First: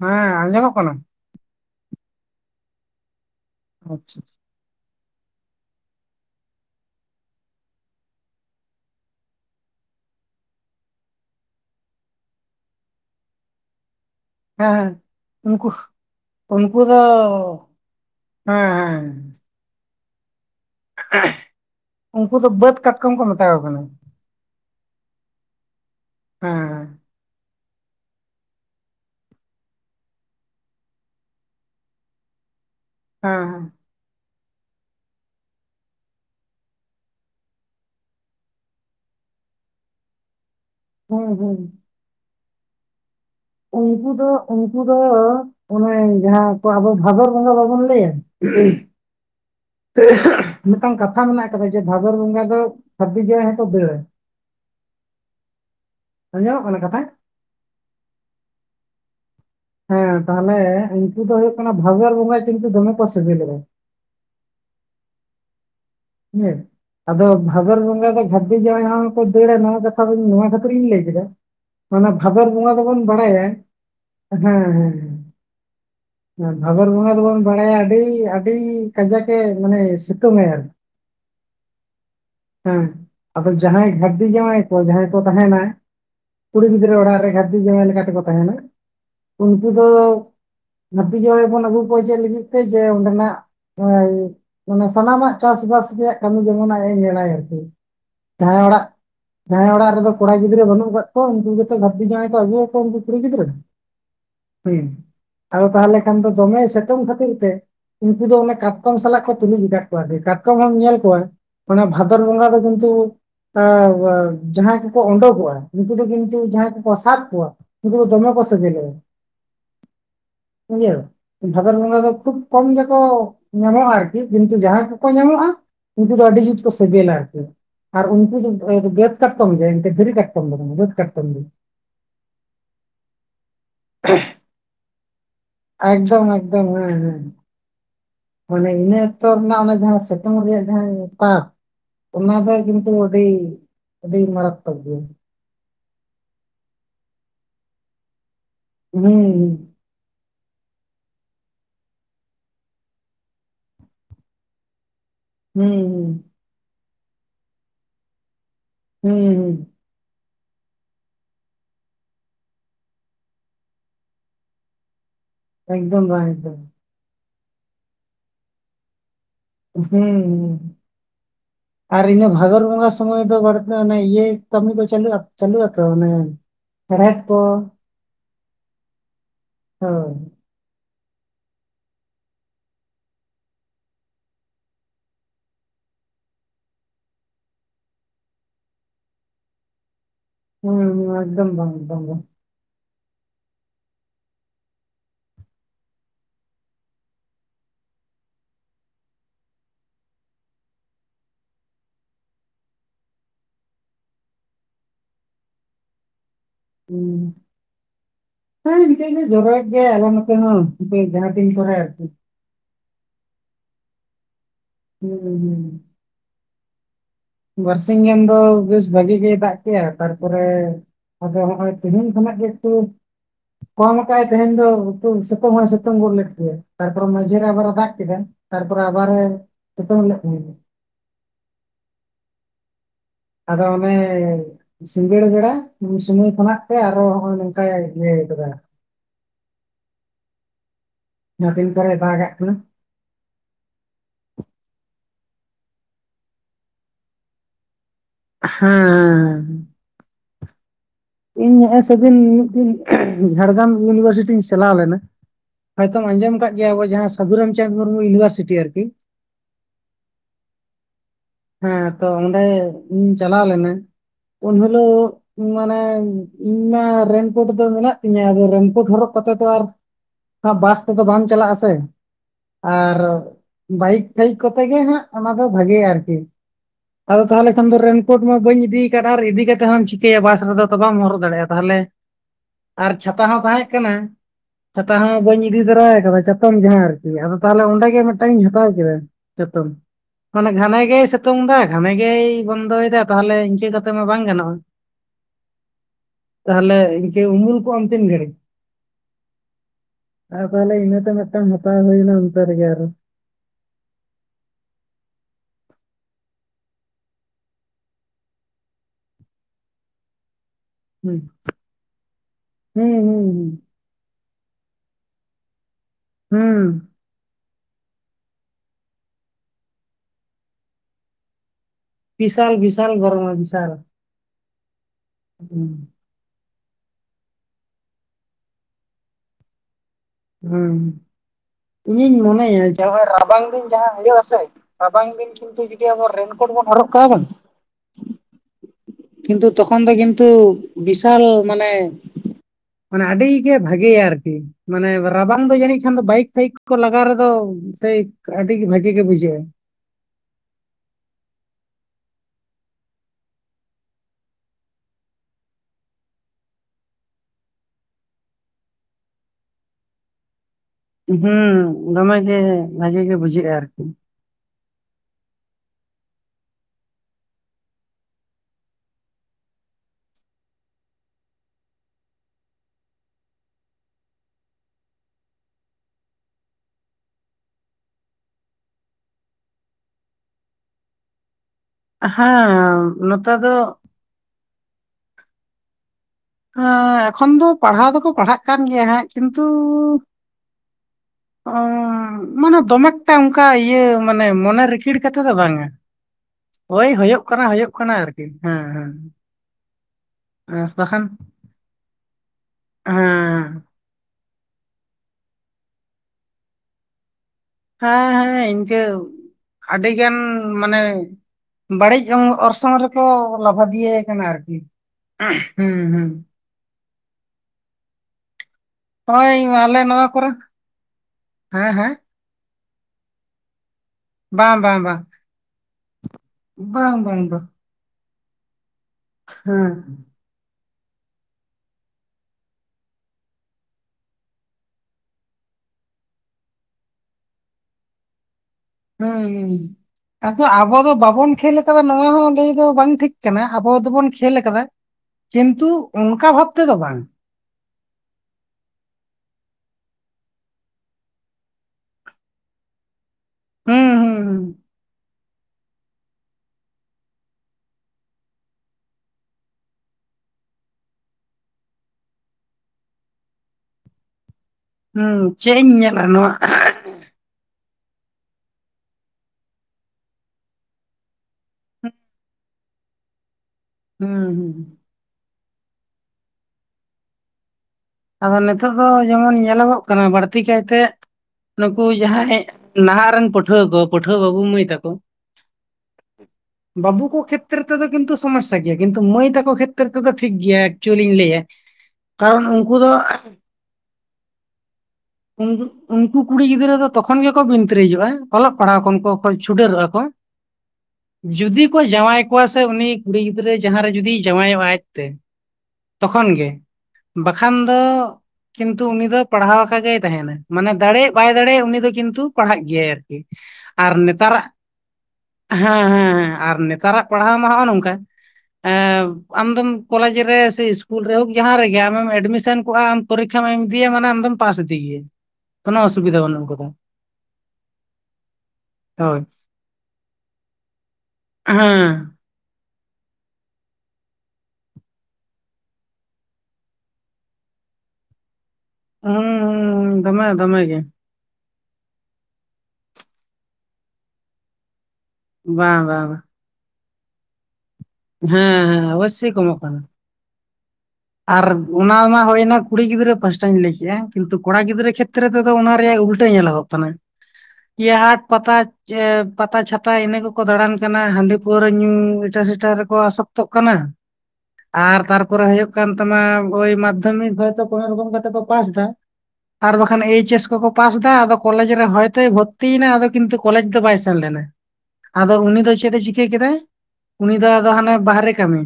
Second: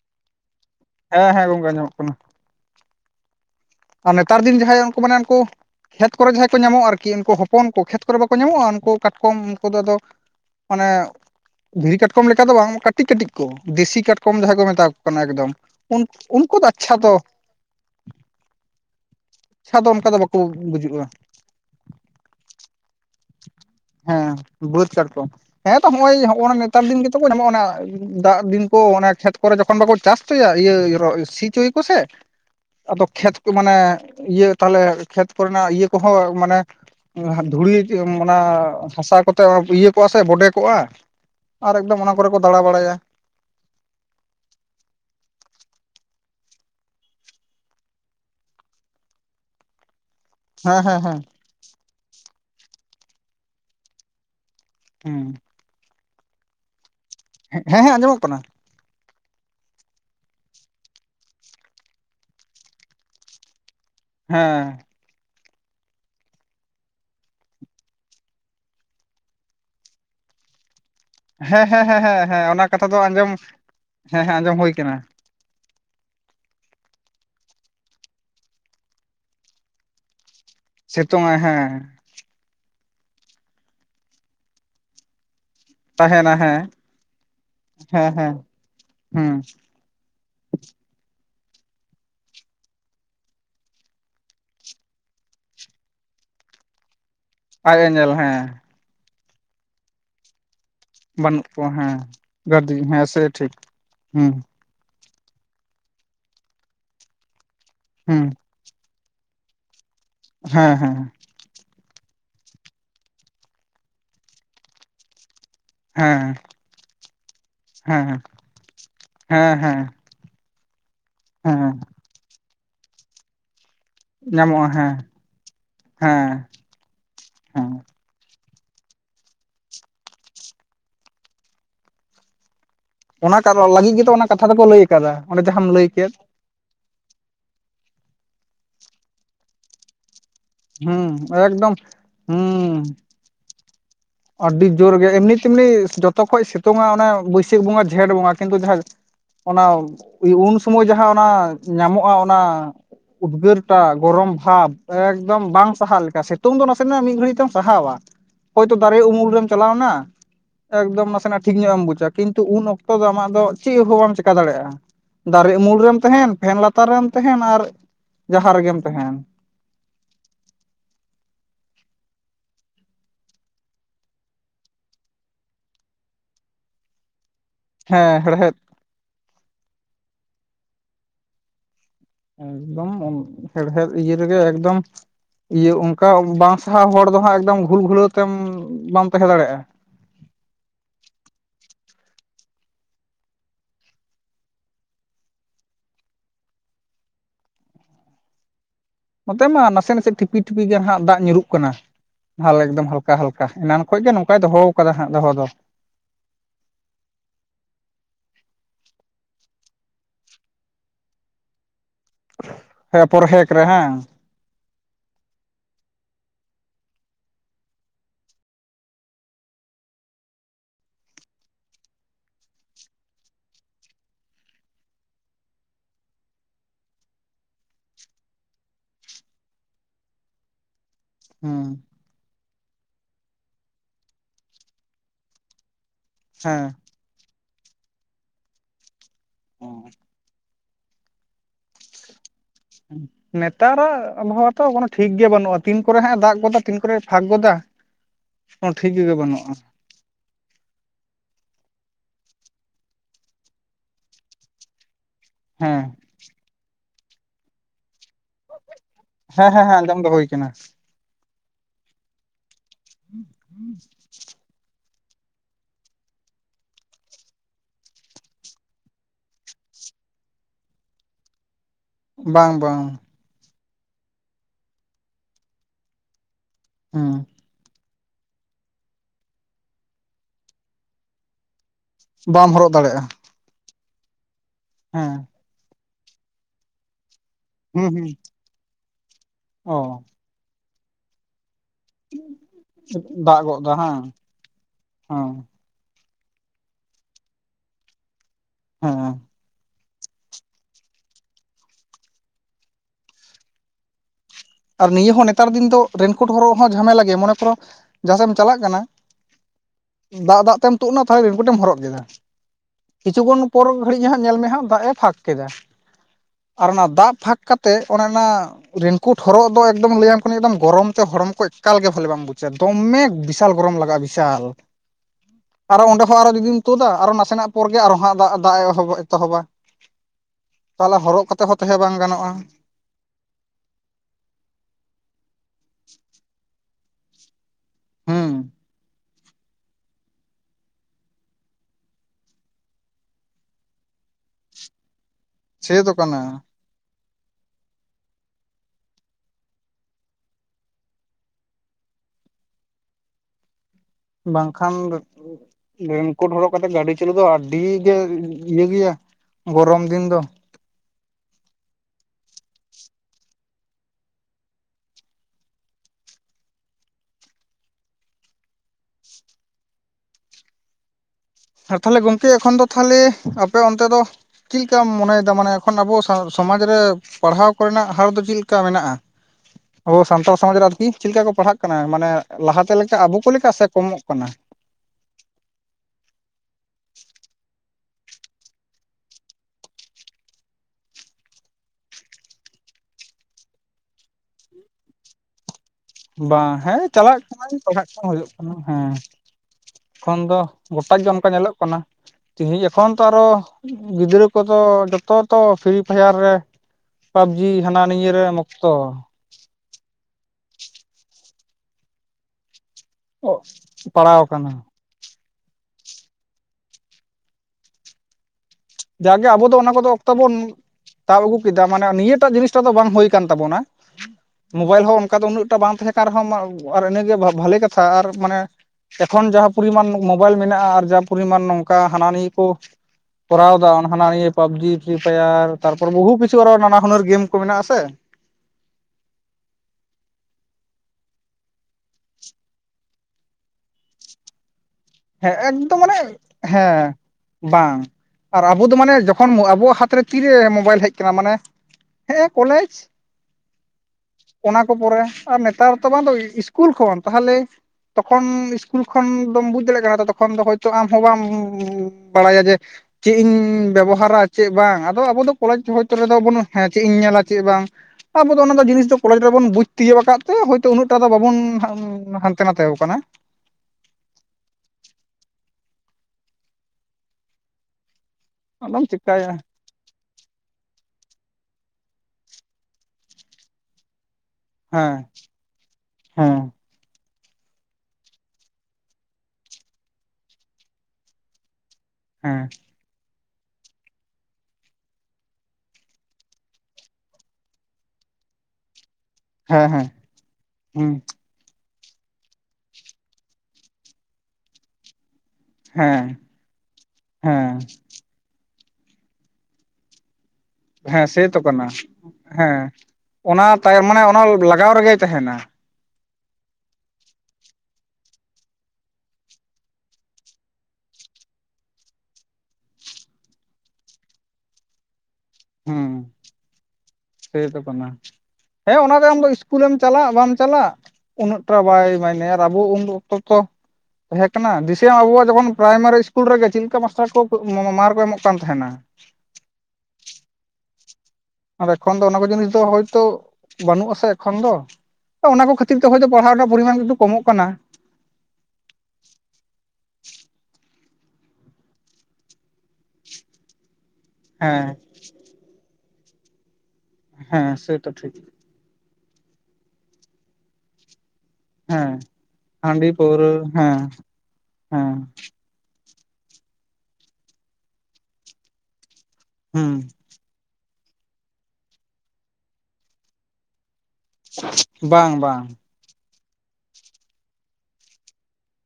ᱦᱮᱸ ᱟᱡᱚᱢᱚᱜ ᱠᱟᱱᱟ? ᱦᱮᱸ ᱦᱮᱸ ᱜᱚᱢᱠᱮ ᱟᱡᱚᱢᱚᱜ ᱠᱟᱱᱟ᱾ ᱟᱨ ᱟᱪᱪᱷᱟ ᱱᱮᱛᱟᱨ ᱫᱤᱱ ᱡᱟᱦᱟᱸᱭ ᱩᱱᱠᱩ ᱢᱟᱱᱮ ᱩᱱᱠᱩ ᱠᱷᱮᱛ ᱠᱚᱨᱮ ᱡᱟᱦᱟᱸᱭ ᱠᱚ ᱧᱟᱢᱚᱜᱼᱟ, ᱟᱨᱠᱤ ᱩᱱᱠᱩ ᱦᱚᱯᱚᱱ ᱠᱚ ᱠᱷᱮᱛ ᱠᱚᱨᱮ ᱵᱟᱠᱚ ᱧᱟᱢᱚᱜᱼᱟ, ᱩᱱᱠᱩ ᱠᱟᱴᱠᱚᱢ ᱩᱱᱠᱩ ᱫᱚ ᱟᱫᱚ ᱢᱟᱱᱮ ᱫᱷᱤᱨᱤ ᱠᱟᱴᱠᱚᱢ ᱞᱮᱠᱟ ᱫᱚ ᱵᱟᱝ ᱠᱟᱹᱴᱤᱡ ᱠᱟᱹᱴᱤᱡ ᱠᱚ ᱫᱮᱥᱤ ᱠᱟᱴ ᱠᱚᱢ ᱡᱟᱦᱟᱸᱭ ᱠᱚ ᱦᱮᱸ ᱢᱮᱛᱟ ᱦᱮᱸ ᱠᱚ ᱠᱟᱱᱟ ᱮᱠᱫᱚᱢ, ᱩᱱᱠᱩ ᱩᱱ ᱩᱱᱠᱩ ᱫᱚ ᱟᱪᱪᱷᱟ ᱫᱚ ᱦᱮᱸ ᱦᱮᱸᱸ ᱪᱷᱟ ᱫᱚ ᱚᱱᱠᱟ ᱫᱚ ᱵᱟᱠᱚ ᱵᱩᱡᱩᱜᱼᱟ᱾ ᱩᱱᱠᱩ ᱫᱚ ᱵᱟᱹᱫᱽ ᱠᱟᱴᱠᱚᱢ ᱠᱚ ᱢᱮᱛᱟ ᱠᱚ ᱠᱟᱱᱟ᱾ ᱦᱮᱸ ᱵᱟᱹᱫᱽ ᱠᱟᱴᱠᱚᱢ ᱦᱮᱸ ᱛᱚ ᱱᱚᱜᱼᱚᱭ ᱱᱚᱜ ᱱᱮᱛᱟᱨ ᱦᱮᱸ ᱫᱤᱱ ᱜᱮᱛᱚ ᱠᱚ ᱧᱟᱢᱚᱜᱼᱟ, ᱚᱱᱟ ᱫᱟᱜ ᱫᱤᱱ ᱠᱚ ᱚᱱᱮ ᱠᱷᱮᱛ ᱠᱚᱨᱮ ᱡᱚᱠᱷᱚᱱ ᱵᱟᱠᱚ ᱪᱟᱥ ᱦᱚᱪᱚᱭᱟ ᱤᱭᱟᱹ ᱨ ᱥᱤ ᱦᱚᱪᱚᱭᱟᱠᱚᱥᱮ ᱟᱫᱚ ᱠᱷᱮᱛ ᱠᱚ ᱦᱮᱸ ᱢᱟᱱᱮ ᱤᱭᱟᱹ ᱛᱟᱦᱚᱞᱮ ᱠᱷᱮᱛ ᱠᱚᱨᱮᱱᱟᱜ ᱤᱭᱟᱹ ᱠᱚᱦᱚᱸ ᱢᱟᱱᱮ ᱫᱷᱩᱲᱤ ᱚᱱᱟ ᱦᱟᱥᱟ ᱠᱚᱛᱮ ᱤᱭᱟᱹ ᱠᱚᱜᱼᱟ ᱥᱮ ᱵᱚᱰᱮ ᱠᱚᱜᱼᱟ, ᱦᱮᱸ ᱟᱨ ᱮᱠᱫᱚᱢ ᱚᱱᱟ ᱠᱚᱨᱮ ᱠᱚ ᱫᱟᱲᱟ ᱵᱟᱲᱟᱭᱟ᱾ ᱩᱱᱠᱩ ᱫᱚ ᱩᱱᱠᱩ ᱫᱚᱻ ᱚᱱᱮ ᱡᱟᱸᱦᱟ ᱠᱚ ᱟᱵᱚ ᱵᱷᱟᱫᱚᱨ ᱵᱚᱸᱜᱟ ᱵᱟᱵᱚᱱ ᱞᱟᱹᱭᱟ ᱦᱮᱸ ᱢᱤᱫᱴᱟᱹᱝ ᱦᱮᱸ ᱠᱟᱛᱷᱟ ᱦᱮᱸ ᱢᱮᱱᱟᱜ ᱠᱟᱫᱟ ᱡᱮ ᱵᱷᱟᱫᱚᱨ ᱵᱚᱸᱜᱟ ᱫᱚ ᱜᱷᱟᱨᱫᱤ ᱡᱟᱶᱟᱭ ᱦᱚᱸᱠᱚ ᱫᱟᱹᱲᱟ᱾ ᱦᱩᱸ ᱟᱸᱡᱚᱢᱚᱜ ᱠᱟᱱᱟ ᱠᱟᱛᱷᱟ? ᱦᱮᱸ ᱦᱮᱸ ᱟᱸᱡᱚᱢᱚᱜ ᱠᱟᱱᱟ᱾ ᱦᱮᱸ ᱛᱟᱦᱚᱞᱮ ᱩᱱᱠᱩ ᱫᱚ ᱦᱩᱭᱩᱜ ᱠᱟᱱᱟ ᱵᱷᱟᱹᱫᱚᱨ ᱵᱚᱸᱜᱟ ᱠᱤᱱᱛᱩ ᱫᱚᱢᱮ ᱠᱚ ᱥᱤᱵᱤᱞᱚᱜᱼᱟ᱾ ᱦᱮᱸ ᱦᱮᱸ ᱟᱫᱚ ᱵᱷᱟᱫᱚᱨ ᱵᱚᱸᱜᱟ ᱫᱚ ᱜᱷᱟᱨᱫᱤ ᱡᱟᱶᱟᱭ ᱦᱚᱸᱠᱚ ᱫᱟᱹᱲᱟ ᱱᱚᱣᱟ ᱠᱟᱛᱷᱟ ᱫᱚ ᱱᱚᱣᱟ ᱠᱷᱟᱹᱛᱤᱨᱤᱧ ᱞᱟᱹᱭ ᱠᱮᱫᱟ ᱦᱮᱸ ᱦᱮᱸ ᱦᱮᱸ ᱚᱱᱟ ᱦᱮᱸ ᱵᱷᱟᱫᱚᱨ ᱦᱮᱸ ᱚᱱᱟ ᱵᱚᱸᱜᱟ ᱠᱟᱛᱷᱟ ᱫᱚ ᱫᱚᱵᱚᱱ ᱟᱸᱡᱚᱢ ᱵᱟᱲᱟᱭᱟ ᱦᱮᱸ ᱦᱮᱸ ᱟᱸᱡᱚᱢ ᱦᱩᱭ ᱟᱠᱟᱱᱟ᱾ [unintelligible] ᱵᱷᱟᱫᱚᱨ ᱵᱚᱸᱜᱟ ᱫᱚᱵᱚᱱ ᱵᱟᱲᱟᱭᱟ ᱟᱹᱰᱤ ᱟᱹᱰᱤ ᱠᱟᱡᱟᱠᱮ ᱢᱟᱱᱮ ᱥᱤᱛᱩᱝᱼᱟᱭ ᱟᱨᱠᱤ᱾ ᱥᱤᱛᱩᱝ ᱟᱭ, ᱦᱮᱸ᱾ ᱦᱮᱸ ᱟᱫᱚ ᱡᱟᱦᱟᱸᱭ ᱜᱷᱟᱹᱨᱫᱤ ᱡᱟᱶᱟᱭ ᱠᱚ ᱡᱟᱦᱟᱸᱭ ᱠᱚ ᱛᱟᱸᱦᱮᱱᱟ ᱛᱟᱦᱮᱱᱟ ᱦᱮᱸ ᱠᱩᱲᱤ ᱜᱤᱫᱽᱨᱟᱹ ᱚᱲᱟᱜ ᱨᱮ ᱜᱷᱟᱹᱨᱫᱤ ᱡᱟᱶᱟᱭ ᱞᱮᱠᱟ ᱦᱮᱸ ᱛᱮᱠᱚ ᱦᱮᱸ ᱛᱟᱦᱮᱱᱟ, ᱦᱮᱸ ᱩᱱᱠᱩ ᱫᱚ ᱜᱷᱟᱹᱨᱫᱤ ᱡᱟᱶᱟᱭ ᱵᱚᱱ ᱟᱹᱜᱩ ᱠᱚᱣᱟ ᱪᱮᱫ ᱞᱟᱹᱜᱤᱫ ᱛᱮ ᱡᱮ ᱚᱸᱰᱮᱱᱟᱜ ᱚᱭ ᱚᱱᱮ ᱥᱟᱱᱟᱢᱟᱜ ᱪᱟᱥᱵᱟᱥ ᱨᱮᱭᱟᱜ ᱠᱟᱹᱢᱤ ᱡᱮᱢᱚᱱ ᱟᱭᱮ ᱧᱮᱞᱟᱭ ᱟᱨᱠᱤ, ᱟᱡ ᱮᱸᱜᱮᱞ ᱦᱮᱸ ᱡᱟᱦᱟᱸᱭ ᱚᱲᱟᱜ ᱡᱟᱸᱦᱟᱭ ᱚᱲᱟᱜ ᱨᱮᱫᱚ ᱠᱚᱲᱟ ᱜᱤᱫᱨᱟ ᱵᱟᱱᱩᱜ ᱠᱟᱜ ᱠᱚ ᱵᱟᱹᱱᱩᱜ ᱩᱱᱠᱩ ᱜᱮ ᱠᱚᱣᱟ ᱦᱮᱸ ᱜᱷᱟᱹᱨᱫᱤ ᱡᱟᱶᱟᱭ ᱠᱚ ᱟᱜᱩ ᱜᱟᱹᱫᱤ ᱟᱠᱚᱣᱟ ᱩᱱᱠᱩ ᱦᱮᱸ ᱠᱩᱲᱤ ᱥᱮ ᱜᱤᱫᱽᱨᱟᱹ᱾ ᱴᱷᱤᱠ ᱦᱩᱸ ᱦᱩᱭ ᱟᱫᱚ ᱛᱟᱦᱚᱞᱮ ᱠᱷᱟᱱ ᱫᱚ ᱫᱚᱢᱮ ᱥᱤᱛᱩᱝ ᱠᱷᱟᱹᱛᱤᱨ ᱛᱮ ᱦᱩᱸ ᱩᱱᱠᱩ ᱫᱚ ᱚᱱᱮ ᱠᱟᱴ ᱠᱟᱴᱠᱚᱢ ᱥᱟᱞᱟᱜ ᱠᱚ ᱛᱩᱞᱩ ᱡᱟᱠᱟᱫ ᱠᱚᱣᱟ, ᱠᱟᱴᱠᱚᱢ ᱦᱮᱸ ᱦᱚᱢ ᱦᱮᱸ ᱧᱮᱞ ᱠᱚᱣᱟ ᱚᱱᱮ ᱵᱷᱟᱫᱚᱨ ᱵᱚᱸᱜᱟ ᱫᱚ ᱠᱤᱱᱛᱩ ᱮᱸ ᱡᱟᱦᱟᱸᱭ ᱜᱮᱠᱚ ᱚᱰᱚᱜᱚᱜᱼᱟ ᱩᱱᱠᱩ ᱫᱚ ᱦᱮᱸ ᱠᱤᱱᱛᱩ ᱡᱟᱸᱦᱟ ᱠᱚᱠᱚ ᱥᱟᱵ ᱠᱚᱣᱟ ᱩᱱᱠᱩ ᱦᱮᱸ ᱫᱚ ᱫᱚᱢᱮ ᱠᱚ ᱥᱮᱵᱮᱞᱚᱜᱼᱟ᱾ ᱦᱮᱸ ᱦᱮᱸ ᱯᱩᱱᱤᱭᱟᱹ, ᱦᱮᱸ ᱵᱷᱟᱫᱚᱨ ᱵᱚᱸᱜᱟ ᱫᱚ ᱠᱷᱩᱵ ᱠᱚᱢ ᱜᱮᱠᱚ ᱧᱟᱢᱚᱜᱼᱟ ᱟᱨᱠᱤ, ᱠᱤᱱᱛᱩ ᱧᱟᱢᱚᱜᱼᱟ ᱡᱟᱦᱟᱸ ᱠᱚ ᱦᱮᱸ ᱠᱚ ᱧᱟᱢᱚᱜᱼᱟ ᱩᱱᱠᱩ ᱫᱚ ᱦᱮᱸ ᱟᱹᱰᱤ ᱥᱮᱵᱮᱞᱟ ᱟᱨ ᱠᱤ ᱦᱮᱸ ᱩᱱᱠᱩ ᱫᱚ ᱜᱮᱫ [unintelligible] ᱠᱟᱴᱠᱚᱢ ᱜᱮ ᱫᱷᱤᱨᱤ ᱠᱟᱴᱠᱚᱢ ᱫᱚ ᱵᱟᱝ ᱵᱟᱹᱫ ᱠᱟᱴᱠᱚᱢ ᱜᱮ᱾ ᱚᱱᱟ ᱠᱟᱨᱚᱱ ᱞᱟᱹᱜᱤᱫ ᱜᱮᱛᱚ ᱚᱱᱟ ᱠᱟᱛᱷᱟ ᱫᱚᱠᱚ ᱞᱟᱹᱭ ᱟᱠᱟᱫᱟ ᱚᱱᱰᱮ ᱡᱟᱸᱦᱟᱢ ᱮᱠᱫᱚᱢ ᱮᱠᱫᱚᱢ ᱦᱮᱸ ᱦᱮᱸ᱾ ᱢᱟᱱᱮ ᱤᱱᱟᱹ ᱚᱠᱛᱚ ᱨᱮᱱᱟᱜ ᱚᱱᱮ ᱡᱟᱦᱟᱸ ᱥᱤᱛᱩᱝ ᱨᱮᱭᱟᱜ ᱡᱟᱦᱟᱸ ᱦᱩᱸ ᱛᱟᱠ ᱮᱠᱫᱚᱢ ᱚᱱᱟ ᱫᱚ ᱦᱩᱸ ᱠᱤᱱᱛᱩᱼᱼ [unintelligible] ᱵ ᱟᱹᱰᱤ ᱡᱳᱨ ᱜᱮᱭᱟ ᱮᱢᱱᱤ ᱛᱮᱢᱱᱤ ᱡᱚᱛᱼᱼ ᱡᱚᱛᱚ ᱠᱷᱚᱱᱚᱡ ᱥᱤᱛᱳᱝᱼᱟ ᱚᱱᱮ ᱵᱟᱹᱭᱥᱟᱹᱠᱷ ᱵᱚᱸᱜᱟ ᱡᱷᱮᱸᱴ ᱵᱚᱸᱜᱟ ᱠᱤᱱᱛᱩ ᱡᱟᱦᱟᱸ ᱦᱩᱸ ᱚᱱᱟᱼᱼ ᱩᱱ ᱥᱚᱢᱚᱭ ᱡᱟᱦᱟᱸ ᱚᱱᱟ ᱧᱟᱢᱚᱜᱼᱟ ᱚᱱᱟ ᱩᱫᱽᱜᱟᱹᱨᱴᱟ ᱜᱚᱨᱚᱢ ᱵᱷᱟᱵᱽ, ᱮᱠᱫᱚᱢ ᱵᱟᱝ ᱥᱟᱦᱟᱜ ᱞᱮᱠᱟ ᱦᱩᱸ ᱥᱤᱛᱳᱝ ᱫᱚ ᱱᱟᱥᱮᱱᱟᱜ ᱢᱤᱫ ᱜᱷᱟᱹᱲᱤᱡ ᱛᱮᱢ ᱥᱟᱦᱟᱣᱟ᱾ ᱛᱚ ᱫᱟᱨᱮ ᱦᱩᱸ ᱩᱢᱩᱞ ᱦᱩᱸ ᱨᱮᱢ ᱪᱟᱞᱟᱣ ᱮᱱᱟᱼᱼ ᱮᱠᱫᱚᱢ ᱱᱟᱥᱮᱱᱟᱜ ᱴᱷᱤᱠ ᱧᱚᱜ ᱮᱢ ᱵᱩᱡᱟ ᱠᱤᱱᱛᱩ ᱩᱱ ᱚᱠᱛᱚ ᱫᱚ ᱟᱢᱟᱜ ᱫᱚ ᱪᱮᱫ ᱦᱚᱸ ᱵᱟᱢ ᱪᱤᱠᱟ ᱫᱟᱲᱮᱭᱟᱜᱼᱟ᱾ ᱫᱟᱨᱮ ᱩᱢᱩᱞ ᱨᱮᱢ ᱮᱠᱫᱚᱢ ᱵᱟᱝ ᱛᱟᱦᱮᱱ ᱯᱷᱮᱱ ᱮᱠᱫᱚᱢ ᱞᱟᱛᱟᱨ ᱨᱮᱢ ᱛᱟᱦᱮᱱ ᱟᱨ ᱡᱟᱦᱟᱸ ᱨᱮᱜᱮᱢ ᱛᱟᱦᱮᱱ᱾ ᱦᱩᱸ ᱦᱩᱸ [unintelligible] ᱟᱨ ᱤᱱᱟᱹ ᱵᱷᱟᱫᱚᱨ ᱵᱚᱸᱜᱟ ᱥᱚᱢᱚᱭ ᱫᱚ ᱵᱟᱹᱲ ᱚᱱᱮ ᱤᱭᱟᱹ ᱠᱟᱹᱢᱤ ᱠᱚ ᱪᱟᱞᱩ ᱟᱛᱚ ᱚᱱᱮᱼᱼ ᱦᱮᱲᱮᱫ ᱠᱚᱼᱼ ᱦᱮᱸ ᱦᱮᱲᱦᱮᱫ, ᱦᱳᱭ᱾ ᱮᱠᱫᱚᱢ ᱦᱮᱲᱦᱮᱫ ᱤᱭᱟᱹ ᱨᱮᱜᱮ ᱮᱠᱫᱚᱢᱼᱼ ᱤᱭᱟᱹ ᱚᱱᱠᱟ ᱵᱟᱝ ᱥᱟᱦᱟᱜ ᱦᱚᱲ ᱫᱚ ᱦᱟᱸᱜ ᱮᱠᱫᱚᱢ ᱜᱷᱩᱞ ᱜᱷᱩᱞᱟᱹ ᱛᱮᱢ ᱵᱟᱢ ᱛᱟᱦᱮᱸ ᱫᱟᱲᱮᱭᱟᱜᱼᱟ᱾ ᱦᱩᱸ ᱟᱠᱫᱚᱢ ᱵᱟᱝ᱾ ᱱᱚᱛᱮ ᱢᱟ ᱱᱟᱥᱮ ᱱᱟᱥᱮ ᱴᱷᱤᱯᱤ ᱴᱷᱤᱯᱤ ᱜᱟᱱ ᱦᱟᱸᱜ ᱫᱟᱜ ᱧᱩᱨᱩᱜ ᱠᱟᱱᱟ᱾ ᱵᱷᱟᱞ ᱮᱠᱫᱚᱢ ᱦᱟᱞᱠᱟ ᱦᱟᱞᱠᱟ ᱮᱱᱟᱱ ᱠᱷᱚᱱᱚᱡ ᱜᱮ ᱱᱚᱝᱠᱟᱭ ᱫᱚᱦᱚ ᱟᱠᱟᱫᱟ ᱦᱟᱸᱜ ᱫᱚᱦᱚ ᱫᱚ᱾ ᱦᱩᱸ᱾ ᱦᱮ ᱤᱱᱠᱟᱹ ᱜᱮ ᱡᱚᱨᱚᱭᱮᱫ ᱜᱮᱭᱟᱭ ᱟᱞᱮ ᱱᱚᱛᱮ ᱦᱚᱸ ᱡᱟᱦᱟᱸ ᱛᱤᱱ ᱠᱚᱨᱮᱫ᱾ ᱦᱮᱸ ᱯᱚᱨᱦᱮᱠ ᱨᱮ ᱦᱮᱸ, ᱦᱩᱸ ᱦᱩᱸ ᱦᱩᱸ ᱵᱟᱨᱥᱤᱧ ᱜᱟᱱ ᱫᱚ ᱵᱮᱥ ᱵᱷᱟᱜᱤ ᱜᱮᱭ ᱫᱟᱜ ᱠᱮᱭᱟ ᱛᱟᱨᱯᱚᱨᱮᱼᱼ ᱟᱫᱚ ᱱᱚᱜᱚᱭ ᱛᱮᱦᱮᱧ ᱠᱷᱚᱱᱟᱜ ᱜᱮ ᱮᱠᱴᱩᱼᱼ ᱠᱚᱢ ᱠᱟᱜᱟᱭ ᱛᱮᱦᱮᱧ ᱫᱚ ᱩᱛᱩ ᱥᱮᱛᱳᱝ ᱦᱚᱸᱭ ᱥᱮᱛᱳᱝ ᱜᱩᱫ ᱞᱮᱫ ᱠᱮᱭᱟ ᱛᱟᱨᱯᱚᱨᱮ ᱢᱟᱡᱷᱮᱨᱮ ᱟᱵᱟᱨ ᱨᱮ ᱫᱟᱜ ᱠᱮᱫᱟ᱾ ᱛᱟᱨᱯᱚᱨᱮ ᱟᱵᱟᱨ ᱮ ᱥᱮᱛᱳᱝ ᱞᱮᱫ ᱜᱮᱭᱟ᱾ ᱦᱩᱸ᱾ ᱟᱫᱚ ᱚᱱᱮ ᱥᱤᱸᱜᱟᱹᱲ ᱵᱮᱲᱟ ᱩᱱ ᱥᱚᱢᱚᱭ ᱦᱮᱸ ᱠᱷᱚᱱᱟᱜ ᱛᱮ ᱟᱨᱚ ᱦᱚᱸᱜ-ᱚᱭ ᱱᱚᱝᱼᱼ ᱟᱭᱟ ᱮ ᱤᱭᱟᱹ ᱟᱠᱟᱫᱟ᱾ ᱚᱻ ᱟᱹᱰᱤ ᱫᱤᱱ ᱯᱚᱨᱮ ᱫᱟᱜ ᱟᱫ ᱵᱚᱱᱟ᱾ ᱱᱮᱛᱟᱨᱟᱜ ᱟᱵᱚᱦᱟᱣᱟ ᱛᱚ ᱠᱚᱱᱳ ᱴᱷᱤᱠ ᱜᱮ ᱵᱟᱹᱱᱩᱜᱼᱟ ᱛᱤᱱ ᱠᱚᱨᱮ ᱦᱟᱸᱜ ᱫᱟᱜ ᱜᱚᱫᱟ ᱛᱤᱱ ᱠᱚᱨᱮ ᱯᱷᱟᱸᱠ ᱜᱚᱫᱟ᱾ ᱴᱷᱤᱠ ᱜᱮ ᱦᱮᱸ ᱵᱟᱹᱱᱩᱜ-ᱟ᱾ ᱤᱧ ᱱᱮᱜ-ᱮ ᱥᱮᱫᱤᱱ ᱢᱤᱫ ᱫᱤᱱ ᱡᱷᱟᱲᱜᱨᱟᱢ ᱤᱭᱩᱱᱤᱵᱷᱟᱨᱥᱤᱴᱤᱧ ᱪᱟᱞᱟᱣ ᱞᱮᱱᱟ, ᱦᱮᱸ ᱦᱚᱭᱛᱚᱢ ᱟᱸᱡᱚᱢ ᱠᱟᱫ ᱜᱮᱭᱟ ᱟᱵᱚ ᱥᱟᱹᱫᱷᱩ ᱨᱟᱢᱪᱟᱸᱫᱽ ᱢᱩᱨᱢᱩ ᱤᱭᱩᱱᱤᱵᱷᱟᱨᱥᱤᱴᱤ ᱟᱨᱠᱤ᱾ ᱦᱮᱸ ᱦᱮᱸ ᱦᱮᱸ ᱟᱸᱡᱚᱢ ᱫᱚ ᱦᱳᱭ ᱠᱟᱱᱟ᱾ ᱦᱮᱸ ᱛᱚ ᱚᱸᱰᱮ ᱤᱧ ᱪᱟᱞᱟᱣ ᱞᱮᱱᱟᱧ ᱩᱱᱦᱳᱞᱳᱜᱼᱼ ᱢᱟᱱᱮ ᱤᱧ ᱢᱟ ᱨᱮᱱᱠᱳᱴ ᱫᱚ ᱢᱮᱱᱟᱜ ᱛᱤᱧᱟᱹ ᱟᱫᱚ ᱨᱮᱱᱠᱳᱴ ᱦᱚᱨᱚᱜ ᱠᱟᱛᱮ ᱫᱚ ᱟᱨᱼᱼ ᱵᱟᱥ ᱛᱮᱫᱚ ᱵᱟᱢ ᱪᱟᱞᱟᱜ-ᱟ ᱥᱮ᱾ ᱵᱟᱝ ᱵᱟᱝ ᱟᱨ ᱵᱟᱭᱤᱠ ᱯᱷᱟᱭᱤᱠ ᱠᱚᱛᱮ ᱜᱮ ᱦᱟᱸᱜ ᱚᱱᱟ ᱫᱚ ᱵᱷᱟᱜᱮ ᱟᱨᱠᱤ᱾ ᱦᱮᱸ ᱟᱫᱚ ᱛᱟᱦᱞᱮ ᱠᱷᱟᱱ ᱫᱚ ᱨᱮᱱᱼᱼ ᱠᱳᱴ ᱢᱟ ᱵᱟᱹᱧ ᱤᱫᱤᱠᱟᱫ ᱟᱨ ᱤᱫᱤ ᱠᱟᱛᱮᱫ ᱦᱚᱸᱢ ᱪᱤᱠᱟᱹᱭᱟ ᱵᱟᱥ ᱨᱮᱫᱚ ᱛᱚ ᱵᱟᱢ ᱦᱚᱨᱚᱜ ᱫᱟᱲᱮᱭᱟᱜ-ᱟ ᱛᱟᱦᱞᱮᱼᱼ ᱵᱟᱢ ᱦᱚᱨᱚᱜ ᱟᱨ ᱫᱟᱲᱮᱭᱟᱜᱼᱟ ᱪᱷᱟᱛᱟ ᱦᱚᱸ ᱛᱟᱦᱮᱸᱜ ᱠᱟᱱᱟ ᱪᱷᱟᱛᱟ ᱦᱚᱸ ᱦᱮᱸ ᱵᱟᱹᱧ ᱤᱫᱤ ᱛᱟᱨᱟᱣ ᱠᱟᱫᱟ ᱪᱟᱛᱚᱢ ᱡᱟᱦᱟᱸ ᱟᱨᱠᱤ᱾ ᱴᱷᱤᱠ ᱟᱫᱚ ᱛᱟᱦᱞᱮ ᱚᱸᱰᱮ ᱦᱩᱸ ᱜᱮ ᱦᱩᱸ ᱢᱤᱫᱴᱟᱝ ᱤᱧ ᱦᱟᱛᱟᱣ ᱠᱮᱫᱟ ᱪᱟᱛᱚᱢ, ᱚ ᱢᱟᱱᱮ ᱜᱷᱟᱱᱮ ᱜᱮ ᱥᱮ ᱛᱩᱝ ᱫᱟᱭ ᱜᱷᱟᱱᱮ ᱜᱮᱭ ᱵᱚᱱᱫᱚᱭᱮᱫᱟ, ᱛᱟᱦᱞᱮ ᱫᱟᱜ ᱜᱚᱫ ᱤᱱᱠᱟᱹ ᱫᱟ ᱠᱟᱛᱮ ᱦᱟᱝ ᱢᱟ ᱵᱟᱝ ᱜᱟᱱᱚᱜ-ᱟ᱾ ᱦᱮᱸ ᱛᱟᱦᱞᱮ ᱤᱱᱠᱟᱹ ᱩᱢᱩᱞ ᱠᱚᱜ-ᱟᱢ ᱛᱤᱱ ᱜᱷᱟᱹᱲᱤᱡ᱾ ᱦᱮᱸ᱾ ᱟᱨ ᱛᱟᱦᱞᱮ ᱤᱱᱟᱹ ᱛᱮ ᱢᱮᱱᱴᱮᱝ ᱦᱟᱛᱟᱣ ᱦᱩᱭᱮᱱᱟ ᱟᱱᱛᱮ ᱨᱮᱜᱮ ᱟᱨᱚ᱾ ᱟᱨ ᱱᱤᱭᱟᱹ ᱦᱚᱸ ᱱᱮᱛᱟᱨ ᱫᱤᱱ ᱫᱚ ᱨᱮᱱᱠᱳᱴ ᱦᱚᱨᱚᱜ ᱦᱚᱸ ᱡᱷᱟᱢᱮᱞᱟ ᱜᱮ, ᱢᱚᱱᱮ ᱠᱚᱨᱚ ᱡᱟᱦᱟᱸᱥᱮᱜ ᱮᱢ ᱪᱟᱞᱟᱜ ᱠᱟᱱᱟ᱾ ᱫᱟᱜ ᱫᱟᱜ ᱛᱮᱢ ᱛᱩᱫ ᱱᱟ ᱦᱩᱸ ᱛᱟᱦᱞᱮ ᱨᱮᱱᱠᱩᱴᱮᱢ ᱦᱚᱨᱚᱜ ᱠᱮᱫᱟ, ᱦᱩᱸ ᱦᱩᱸ ᱠᱤᱪᱷᱩ ᱠᱷᱚᱱ ᱦᱩᱸ ᱯᱚᱨ ᱜᱷᱟᱹᱲᱤᱡ ᱦᱟᱜ ᱧᱮᱞ ᱢᱮ ᱦᱟᱜ ᱫᱟᱜ ᱮ ᱯᱷᱟᱸᱠ ᱠᱮᱫᱟ, ᱟᱨ ᱦᱩᱸ ᱚᱱᱟ ᱫᱟᱜ ᱯᱷᱟᱸᱠ ᱠᱟ ᱛᱮ ᱚᱱᱟ ᱨᱮᱱᱟᱜ ᱨᱮᱱᱠᱳᱴ ᱦᱚᱨᱚᱜ ᱫᱚ ᱮᱠᱫᱚᱢ ᱞᱟᱹᱭᱟᱢ ᱠᱟᱹᱱᱟᱧ ᱮᱠᱫᱚᱢ ᱜᱚᱨᱚᱢ ᱛᱮ ᱦᱚᱲᱢᱚ ᱠᱚ ᱮᱠᱟᱞ ᱜᱮ ᱵᱷᱟᱞᱮ ᱵᱟᱢ ᱵᱩᱡᱟ ᱵᱤᱥᱟᱞ ᱵᱤᱥᱟᱞ ᱫᱚᱢᱢᱮ ᱜᱚᱨᱚᱢᱟ ᱵᱤᱥᱟᱞ ᱜᱚᱨᱚᱢ ᱞᱟᱜᱟᱜ-ᱟ ᱵᱤᱥᱟᱞ, ᱟᱨᱚ ᱦᱮᱸ ᱚᱸᱰᱮ ᱦᱚᱸ ᱟᱨᱚ ᱡᱩᱫᱤᱢ ᱛᱩᱫᱟ ᱟᱨᱚ ᱱᱟᱥᱮᱱᱟᱜ ᱯᱚᱨ ᱜᱮ ᱟᱨᱚ ᱦᱟᱸᱜ ᱫᱟᱜ ᱫᱟᱜ ᱮ ᱮᱛᱚᱦᱚᱵᱟ᱾ ᱛᱟᱦᱚᱞᱮ ᱦᱚᱨᱚᱜ ᱠᱟᱛᱮ ᱦᱚᱸ ᱛᱟᱦᱮᱸ ᱵᱟᱝ ᱜᱟᱱᱚᱜ-ᱟ᱾ ᱮ ᱦᱚᱜ-ᱚᱭ ᱨᱟᱵᱟᱝ ᱫᱤᱱ ᱡᱟᱦᱟᱸ ᱦᱩᱭᱩᱜ-ᱟ ᱥᱮ ᱨᱟᱵᱟᱝ ᱫᱤᱱ ᱠᱤᱱᱛᱩ ᱡᱩᱫᱤ ᱟᱵᱚ ᱨᱮᱱᱠᱳᱴ ᱵᱚᱱ ᱦᱚᱨᱚᱜ ᱠᱟᱜ-ᱟ ᱵᱟᱝ᱾ ᱦᱩᱸ᱾ ᱠᱤᱱᱛᱩ ᱛᱚᱠᱷᱚᱱ ᱫᱚ ᱠᱤᱱᱛᱩ ᱵᱤᱥᱟᱞ ᱢᱟᱱᱮ ᱢᱟᱱᱮ ᱟᱹᱰᱤ ᱜᱮ ᱵᱷᱟᱜᱮᱭᱟ ᱟᱨᱠᱤ᱾ ᱢᱟᱱᱮ ᱨᱟᱵᱟᱝ ᱫᱚ ᱥᱮ ᱡᱟᱹᱱᱤᱡ ᱛᱚ ᱠᱷᱟᱱ ᱠᱟᱱᱟ ᱵᱟᱭᱤᱠ ᱯᱦᱟᱭᱤᱠ ᱠᱚ ᱞᱟᱜᱟᱣ ᱨᱮᱫᱚ ᱥᱮᱭ ᱟᱹᱰᱤ ᱜᱤ ᱵᱷᱟᱜᱤ ᱜᱮ ᱵᱩᱡᱷᱟᱹᱜ-ᱟ᱾ ᱵᱟᱝᱠᱷᱟᱱ ᱫᱚ ᱨᱮᱱᱠᱳᱴ ᱦᱚᱨᱚᱜ ᱠᱟᱛᱮᱫ ᱜᱟᱹᱰᱤ ᱪᱟᱹᱞᱩ ᱫᱚ ᱟᱹᱰᱤ ᱜᱮ ᱤᱭᱟᱹ ᱜᱮᱭᱟ ᱜᱚᱨᱚᱢ ᱫᱤᱱ ᱫᱚ᱾ ᱩᱸᱦᱩᱸ ᱫᱚᱢᱮ ᱜᱮ ᱵᱷᱟᱜᱮ ᱜᱮ ᱵᱩᱡᱷᱟᱹᱜ-ᱟ ᱟᱨᱠᱤ᱾ ᱟᱨ ᱛᱦᱟᱞᱮ ᱜᱚᱝᱠᱮ ᱮᱠᱷᱚᱱ ᱫᱚ ᱛᱷᱟᱞᱮ ᱟᱯᱮ ᱚᱱᱛᱮ ᱫᱚ᱾ ᱪᱤᱱ ᱞᱤᱠᱟᱢ ᱢᱚᱱᱮᱭᱮᱫᱟ ᱢᱟᱱᱮ ᱮᱠᱷᱚᱱ ᱟᱵᱚ ᱥᱟ ᱥᱚᱢᱟᱡᱽ ᱨᱮ ᱯᱟᱲᱦᱟᱣ ᱠᱚᱨᱮᱱᱟᱜ ᱦᱟᱨ ᱫᱚ ᱪᱮᱫ ᱞᱮᱠᱟ ᱢᱮᱱᱟᱜ-ᱟ, ᱟᱵᱚ ᱥᱟᱱᱛᱟᱲ ᱥᱚᱢᱟᱡᱽ ᱨᱮ ᱟᱨᱠᱤ ᱪᱮᱫ ᱞᱮᱠᱟ ᱠᱚ ᱯᱟᱲᱦᱟᱜ ᱠᱟᱱᱟ ᱢᱟᱱᱮ ᱦᱮᱸ ᱞᱟᱦᱟᱛᱮ ᱞᱮᱠᱟ ᱟᱵᱩ ᱠᱩ ᱱᱚᱛᱮ ᱞᱮᱠᱟ ᱫᱚ ᱥᱮ ᱠᱚᱢᱚᱜ ᱠᱟᱱᱟ? ᱦᱟ ᱮᱠᱷᱚᱱ ᱫᱚ ᱯᱟᱲᱦᱟᱣ ᱫᱚᱠᱚ ᱯᱟᱲᱦᱟᱜ ᱠᱟᱱ ᱜᱮᱭᱟ ᱦᱟᱸᱜ, ᱠᱤᱱᱛᱩ [inaudible] ᱚ ᱢᱟᱱᱮ ᱫᱚᱢᱮ ᱮᱠᱴᱟ ᱚᱝᱠᱟ ᱤᱭᱟᱹ ᱢᱟᱱᱮ ᱢᱚᱱᱮ ᱨᱤᱠᱷᱤᱲ ᱠᱟᱛᱮ ᱫᱚ ᱵᱟᱝᱟ᱾ ᱵᱟᱝ ᱦᱮᱸ ᱳᱭ ᱪᱟᱞᱟᱜ ᱦᱳᱭᱳᱜ ᱠᱟᱱᱟ ᱠᱟᱹᱱᱟᱹᱧ ᱦᱳᱭᱳᱜ ᱯᱟᱲᱦᱟᱜ ᱠᱟᱱᱟ ᱠᱚ ᱟᱨᱠᱤ ᱦᱩᱭᱩᱜ ᱠᱟᱱᱟ ᱦᱮᱸ᱾ ᱠᱷᱚᱱ ᱫᱚ ᱟᱸᱥ ᱜᱚᱴᱟ ᱵᱟᱠᱷᱟᱱ ᱡᱚᱢ ᱠᱚ ᱧᱮᱞᱚᱜ ᱠᱟᱱᱟ ᱛᱤᱦᱤᱧ ᱮᱠᱷᱚᱱ ᱛᱚ ᱟᱨᱚ ᱦᱮᱸ ᱜᱤᱫᱽᱨᱟᱹ ᱠᱚᱫᱚ ᱡᱚᱛᱚ ᱛᱚ ᱯᱷᱨᱤ ᱯᱷᱟᱭᱟᱨ ᱨᱮ ᱯᱟᱵᱡᱤ ᱦᱟᱱᱟ ᱱᱤᱭᱟᱹ ᱨᱮ ᱢᱚᱠᱛᱚ᱾ ᱟᱹᱰᱤ ᱜᱟᱱ ᱢᱟᱱᱮ ᱵᱟᱹᱲᱤᱡ ᱚᱝ ᱚᱨᱥᱚᱝ ᱨᱮ᱾ ᱠᱚ ᱞᱟᱵᱷᱟ ᱫᱤᱭᱟᱹ ᱯᱟᱲᱟᱣ ᱠᱟᱱᱟ ᱟᱨᱠᱤ, ᱟᱠᱟᱱᱟ ᱦᱩᱸ ᱦᱩᱸ᱾ ᱡᱟᱜᱮ ᱦᱳᱭ ᱟᱵᱚ ᱫᱚ ᱚᱱᱟ ᱟᱞᱮ ᱠᱚᱫᱚ ᱱᱚᱣᱟ ᱚᱠᱛᱚ ᱠᱚᱨᱮ ᱵᱚᱱ ᱛᱟᱵ ᱟᱹᱜᱩ ᱠᱮᱫᱟ, ᱦᱮᱸ ᱢᱟᱱᱮ ᱦᱮᱸ ᱱᱤᱭᱟᱹ ᱴᱟᱜ ᱡᱤᱱᱤᱥ ᱴᱟᱜ ᱫᱚ ᱵᱟᱝ ᱦᱩᱭ ᱠᱟᱱ ᱛᱟᱵᱚᱱᱟ᱾ ᱵᱟᱝ ᱵᱟᱝ ᱢᱳᱵᱟᱭᱤᱞ ᱦᱚᱸ ᱵᱟᱝ ᱚᱝᱠᱟ ᱫᱚ ᱩᱱᱟᱹᱜ ᱴᱟᱜ ᱵᱟᱝ ᱛᱟᱦᱮᱸ ᱠᱟᱱ ᱨᱮᱦᱚᱸ ᱟᱨ ᱵᱟᱝ ᱤᱱᱟᱹᱜᱮ ᱵᱟᱝ ᱵᱟᱝ ᱵᱷᱟᱞᱮ ᱠᱟᱛᱷᱟ, ᱟᱨ ᱢᱟᱱᱮ ᱮᱠᱷᱚᱱ ᱡᱟᱦᱟ ᱦᱮᱸ ᱯᱚᱨᱤᱢᱟᱱ ᱢᱳᱵᱟᱭᱤᱞ ᱢᱮᱱᱟᱜ-ᱟ ᱟᱨ ᱡᱟ ᱯᱚᱨᱤᱢᱟᱱ ᱱᱚᱝᱠᱟ ᱦᱟᱱᱟ ᱱᱤᱭᱟᱹ ᱠᱚ᱾ ᱠᱚᱨᱟᱣ ᱫᱟ ᱦᱟᱱᱟ ᱱᱤᱭᱟᱹ ᱯᱟᱵᱡᱤ ᱯᱷᱨᱤ ᱯᱷᱟᱭᱟᱨ ᱛᱟᱨᱯᱚᱨ ᱵᱚᱦᱩ ᱠᱤᱪᱷᱩ ᱟᱨᱚ ᱱᱟᱱᱟ ᱦᱩᱱᱟᱹᱨ ᱜᱮᱢ ᱠᱚ ᱢᱮᱱᱟᱜ-ᱟ ᱥᱮ᱾ ᱦᱩᱸ ᱦᱩᱸ᱾ ᱟᱫᱚ ᱟᱵᱚ ᱫᱚ ᱵᱟᱵᱚᱱ ᱠᱷᱮᱞ ᱟᱠᱟᱫᱟ ᱱᱚᱣᱟ ᱦᱚᱸ ᱞᱟᱹᱭ ᱫᱚ ᱵᱟᱝ ᱴᱷᱤᱠ ᱠᱟᱱᱟ ᱟᱵᱚ ᱫᱚᱵᱚᱱ ᱠᱷᱮᱞ ᱠᱟᱫᱟ᱾ ᱦᱮᱸ ᱠᱤᱱᱛᱩ ᱮᱠᱫᱚᱢ ᱢᱟᱱᱮ ᱚᱱᱠᱟ ᱵᱷᱟᱵ ᱛᱮᱫᱚ ᱦᱮᱸ ᱵᱟᱝ᱾ ᱵᱟᱝ ᱟᱨ ᱟᱵᱚ ᱫᱚ ᱢᱟᱱᱮ ᱡᱚᱠᱷᱚᱱ ᱟᱵᱚᱣᱟᱜ ᱦᱟᱛᱨᱮ ᱛᱤᱨᱮ ᱢᱳᱵᱟᱭᱤᱞ ᱦᱮᱡ ᱠᱟᱱᱟ, ᱢᱟᱱᱮ ᱦᱮᱸᱜ-ᱮ ᱠᱚᱞᱮᱡᱽ ᱦᱩᱸ ᱦᱩᱸ ᱚᱱᱟ ᱠᱚ ᱯᱚᱨᱮ᱾ ᱟᱨ ᱱᱮᱛᱟᱨ ᱛᱚ ᱵᱟᱝ ᱫᱚ ᱤᱥᱠᱩᱞ ᱠᱷᱚᱱ ᱛᱟᱦᱚᱞᱮ ᱛᱚᱠᱷᱚᱱ ᱤᱥᱠᱩᱞ ᱠᱷᱚᱱ ᱫᱚᱢ ᱵᱩᱡᱽ ᱫᱟᱲᱮᱜ ᱠᱟ ᱱᱟ ᱛᱚᱠᱷᱚᱱ ᱫᱚ ᱦᱚᱭᱛᱚ ᱟᱢ ᱦᱚᱸ ᱵᱟᱢ ᱵᱟᱲᱟᱭᱟ ᱡᱮ ᱪᱮᱜ ᱤᱧ ᱵᱮᱵᱚᱦᱟᱨᱟ᱾ ᱪᱮᱫ ᱵᱟᱝ ᱟᱫᱚ ᱦᱩᱸ ᱟᱵᱚ ᱫᱚ ᱦᱩᱸ ᱪᱮᱫ ᱠᱚᱞᱮᱡᱽ ᱤᱧ ᱧᱮᱞᱟ ᱦᱚᱭᱛᱚᱨᱮ ᱫᱚ ᱱᱚᱣᱟ ᱵᱚᱱ ᱦᱮᱸᱪ ᱪᱮᱫ ᱤᱧ ᱧᱮᱞᱟ ᱪᱮᱫ ᱵᱟᱝ᱾ ᱟᱵᱚ ᱫᱚ ᱚᱱᱟ ᱫᱚ ᱡᱤᱱᱤᱥ ᱫᱚ ᱠᱚᱞᱮᱡᱽ ᱨᱮᱵᱚᱱ ᱵᱩᱡᱽ ᱛᱤᱭᱳᱜ ᱟᱠᱟᱫ ᱛᱮ ᱦᱳᱭᱛᱚ ᱩᱱᱟᱹᱜ ᱴᱟ ᱫᱚ ᱵᱟᱵᱚᱱ [unintelligible] ᱦᱟᱱᱛᱮ ᱱᱟᱛᱮᱣ ᱠᱟᱱᱟ᱾ ᱦᱩᱸ ᱦᱩᱸᱦᱩᱸ᱾ ᱟᱫᱚ ᱱᱤᱛᱷᱚᱜ ᱟᱫᱚᱢ ᱫᱚ ᱪᱤᱠᱟᱭᱟ ᱡᱮᱢᱚᱱ ᱧᱮᱞᱚᱜᱚᱜ ᱠᱟᱱᱟ ᱵᱟᱹᱲᱛᱤ ᱠᱟᱭᱛᱮ ᱱᱩᱠᱩ ᱡᱟᱦᱟᱸᱭ ᱱᱟᱦᱟᱜ ᱨᱮᱱ ᱯᱟᱹᱴᱷᱩᱣᱟᱹ ᱠᱚ ᱯᱟᱴᱷᱟᱹᱣᱟᱹ ᱵᱟᱹᱵᱩ ᱢᱟᱹᱭ ᱛᱟᱠᱚ᱾ ᱦᱮᱸ ᱦᱮᱸ ᱵᱟᱹᱩ ᱠᱚ ᱠᱷᱮᱛᱨᱮ ᱛᱮᱫᱚ ᱠᱤᱱᱛᱩ ᱥᱚᱢᱚᱥᱥᱟ ᱜᱤᱭᱟ ᱠᱤᱱᱛᱩ ᱢᱟᱹᱭ ᱛᱟᱠᱚ ᱠᱷᱮᱛᱨᱮ ᱛᱮᱫᱚ ᱴᱷᱤᱠ ᱜᱤᱭᱟ ᱮᱠᱪᱩᱭᱮᱞᱤᱧ ᱞᱟᱹᱭᱟ᱾ [inaudible] ᱠᱟᱨᱚᱱ ᱩᱱᱠᱩ ᱫᱚ-ᱼ ᱩᱱᱠᱩ ᱩᱱᱠᱩ ᱠᱩᱲᱤ ᱜᱤᱫᱽᱨᱟᱹ ᱫᱚ ᱛᱚᱠᱷᱚᱱ ᱜᱮᱠᱚ ᱵᱤᱱᱛᱤᱨᱤᱡᱚᱜᱼᱟ ᱚᱞᱚᱜ ᱯᱟᱲᱦᱟᱣ ᱠᱷᱚᱱ ᱠᱚ ᱠᱷᱚᱚᱭ ᱦᱮᱸ ᱪᱷᱩᱰᱟᱹᱨᱚᱜ-ᱟ ᱦᱮᱸ ᱠᱚ ᱦᱩᱸ ᱡᱩᱫᱤ ᱠᱚ ᱡᱟᱶᱟᱭ ᱠᱚᱣᱟ ᱥᱮ ᱩᱱᱤ ᱠᱩᱲᱤ ᱜᱤᱫᱽᱨᱟᱹ ᱡᱟᱦᱟᱸ ᱨᱮ ᱡᱩᱫᱤᱭ ᱡᱟᱶᱟᱭᱚᱜᱟᱭ ᱟᱡ ᱛᱮ ᱦᱮᱸ ᱛᱚᱠᱷᱚᱱ ᱜᱮ᱾ ᱵᱟᱠᱷᱟᱱ ᱦᱮᱸ ᱫᱚ ᱠᱤᱱᱛᱩ ᱩᱱᱤ ᱫᱚᱭ ᱯᱟᱲᱦᱟᱣᱠᱟᱵ ᱜᱮ ᱛᱟᱦᱮᱱᱟᱭ᱾ ᱢᱟᱱᱮ ᱦᱮᱸ ᱫᱟᱲᱮᱜ ᱵᱟᱭ ᱥᱮᱭᱛᱚ ᱫᱟᱲᱮᱭᱮᱜ ᱠᱟᱱᱟ ᱩᱱᱤ ᱫᱚ ᱠᱤᱱᱛᱩ ᱯᱟᱲᱦᱟᱜ ᱦᱮᱸ ᱜᱮᱭᱟᱭ ᱟᱨᱠᱤ ᱚᱱᱟ ᱛᱟᱭᱚᱢ ᱟᱨ ᱢᱟᱱᱮ ᱚᱱᱟ ᱱᱮᱛᱟᱨᱟᱜ ᱞᱟᱜᱟᱣ ᱨᱮᱜᱮᱭ ᱛᱟᱦᱮᱱᱟ ᱦᱮᱸ ᱦᱮᱸ ᱦᱮᱸ ᱟᱨ ᱱᱮᱛᱟᱨᱟᱜ ᱯᱟᱲᱦᱟᱣ ᱢᱟ ᱦᱚᱸᱜ-ᱚ ᱱᱚᱝᱠᱟ᱾ [inaudible] ᱮᱸ ᱟᱢᱫᱚᱢ ᱠᱚᱞᱮᱡᱽ ᱨᱮ ᱥᱮ ᱤᱥᱠᱩᱞ ᱨᱮ ᱦᱳᱠ ᱡᱟᱦᱟᱸ ᱨᱮᱜᱮ ᱟᱢᱮᱢ ᱮᱰᱢᱤᱥᱮᱱ ᱠᱚᱜᱼᱟ ᱟᱢ᱾ ᱯᱚᱨᱤᱠᱠᱷᱟᱢ ᱮᱢ ᱤᱫᱤᱭᱟ ᱢᱟᱱᱮ ᱟᱢᱫᱚᱢ ᱯᱟᱥ ᱤᱫᱤᱜᱤᱭᱟ ᱠᱚᱱᱳ ᱚᱥᱩᱵᱤᱫᱟ ᱵᱟᱹᱱᱩᱜ ᱟᱠᱟᱫᱟ᱾ ᱥᱮᱹᱭ ᱛᱚ ᱠᱟᱱᱟ᱾ ᱦᱮᱸ ᱚᱱᱟ ᱫᱚ ᱟᱢ ᱦᱳᱭ ᱫᱚ ᱤᱥᱠᱩᱞᱮᱢ ᱪᱟᱞᱟᱜ ᱵᱟᱢ ᱪᱟᱞᱟᱜ᱾ ᱩᱱᱟᱹᱜᱴᱟ ᱵᱟᱭ ᱦᱮᱸ ᱱᱚᱱᱱᱭᱟ ᱟᱨ ᱟᱵᱚ ᱩᱱ ᱚᱠᱛᱚ ᱛᱚ ᱛᱟᱦᱮᱸ ᱠᱟᱱᱟ ᱫᱤᱥᱟᱹᱭᱟᱢ ᱟᱵᱚᱣᱟᱜ ᱡᱮᱢᱚᱱ ᱯᱨᱟᱭᱢᱟᱨᱤ ᱤᱥᱠᱩᱞ ᱨᱮᱜᱮ ᱪᱤᱫ ᱞᱤᱠᱟ ᱢᱟᱥᱴᱟᱨ ᱠᱚ ᱢᱟ ᱢᱟᱨ ᱮᱢᱚᱜ ᱠᱟᱱ ᱛᱟᱦᱤᱱᱟ᱾ ᱦᱩᱸ ᱦᱩᱸ ᱫᱚᱢᱮ ᱫᱚᱢᱮ ᱜᱮ᱾ ᱟᱨ ᱮᱠᱷᱚᱱ ᱫᱚ ᱚᱱᱟ ᱠᱚ ᱡᱤᱱᱤᱥ ᱫᱚ ᱦᱚᱭᱛᱳ ᱵᱟᱹᱱᱩᱜ ᱟ ᱥᱮ ᱮᱠᱷᱚᱱ ᱫᱚ᱾ ᱛᱚ ᱚᱱᱟ ᱠᱚ ᱠᱷᱟᱹᱛᱤᱨ ᱵᱟᱝ ᱛᱮ ᱵᱟᱝ ᱦᱚᱭᱛᱚ ᱵᱟᱝ ᱯᱟᱲᱦᱟᱣ ᱨᱮᱱᱟᱜ ᱯᱚᱨᱤᱢᱟᱱ ᱠᱤᱛᱩ ᱠᱚᱢᱚᱜ ᱠᱟᱱᱟ᱾ ᱦᱮᱸ ᱦᱮᱸ ᱚᱵᱚᱥᱟᱹᱭ ᱠᱚᱢᱚᱜ ᱠᱟᱱᱟ᱾ ᱟᱨ ᱚᱱᱟ ᱢᱟ ᱦᱩᱭ ᱱᱟ ᱠᱩᱲᱤ ᱜᱤᱫᱽᱨᱟᱹ ᱯᱟᱥᱴᱟᱧ ᱞᱟᱹᱭ ᱠᱮᱜ-ᱟ᱾ ᱠᱤᱱᱛᱩ ᱠᱚᱲᱟ ᱦᱮᱸ ᱜᱤᱫᱽᱨᱟᱹ ᱠᱷᱮᱛᱨᱮ ᱛᱮᱫᱚ ᱚᱱᱟ ᱨᱮᱭᱟᱜ ᱩᱞᱴᱟᱹ ᱧᱮᱞᱚᱜᱚᱜ ᱠᱟᱱᱟ᱾ ᱦᱮᱸ ᱥᱮᱛᱚ ᱤᱭᱟᱹ ᱴᱷᱤᱠ ᱦᱟᱴ ᱯᱟᱛᱟ-ᱼ ᱮᱸ ᱯᱟᱛᱟ ᱪᱷᱟᱛᱟ ᱤᱱᱟᱹ ᱠᱚᱠᱚ ᱫᱟᱬᱟᱱ ᱠᱟᱱᱟ᱾ ᱦᱟᱺᱰᱤ ᱯᱟᱹᱣᱨᱟ ᱧᱩ ᱦᱮᱸ ᱤᱴᱟ ᱥᱤᱴᱟ ᱦᱟᱺᱰᱤ ᱨᱮᱠᱚ ᱯᱟᱹᱣᱨᱟᱹ ᱟᱥᱚᱠᱛᱚᱜ ᱠᱟᱱᱟ ᱦᱮᱸ ᱦᱮᱸ ᱟᱨ ᱛᱟᱨᱯᱚᱨᱮ ᱦᱳᱭᱳᱜ ᱠᱟᱱ ᱛᱟᱢᱟ ᱵᱳᱭ ᱢᱟᱫᱽᱫᱷᱚᱢᱤᱠ ᱦᱚᱭᱛᱚ ᱠᱳᱱᱳ ᱨᱚᱠᱚᱢ ᱠᱟᱛᱮ ᱠᱚ ᱯᱟᱥ ᱫᱟ ᱦᱩᱸ ᱟᱨ ᱵᱟᱠᱷᱟᱱ ᱮᱭᱤᱪ ᱮᱥ ᱫᱚᱠᱚ ᱯᱟᱥ ᱫᱟ ᱟᱫᱚ ᱠᱚᱞᱮᱡᱽ ᱨᱮ ᱦᱚᱭᱛᱚᱭ ᱵᱷᱚᱛᱛᱤᱭᱮᱱᱟ ᱟᱫᱚ ᱠᱤᱱᱛᱩ ᱠᱚᱞᱮᱡᱽ ᱫᱚ ᱵᱟᱭ ᱥᱮᱱ ᱞᱮᱱᱟᱭ᱾ ᱵᱟᱝ ᱟᱫᱚ ᱵᱟᱝ ᱩᱱᱤ ᱫᱚ ᱪᱮᱫ ᱮ ᱪᱤᱠᱟᱹ ᱠᱮᱫᱟᱭ? ᱩᱱᱤ ᱫᱚ ᱟᱫᱚ ᱦᱟᱱᱮ ᱵᱟᱦᱨᱮ ᱠᱟᱹᱢᱤ᱾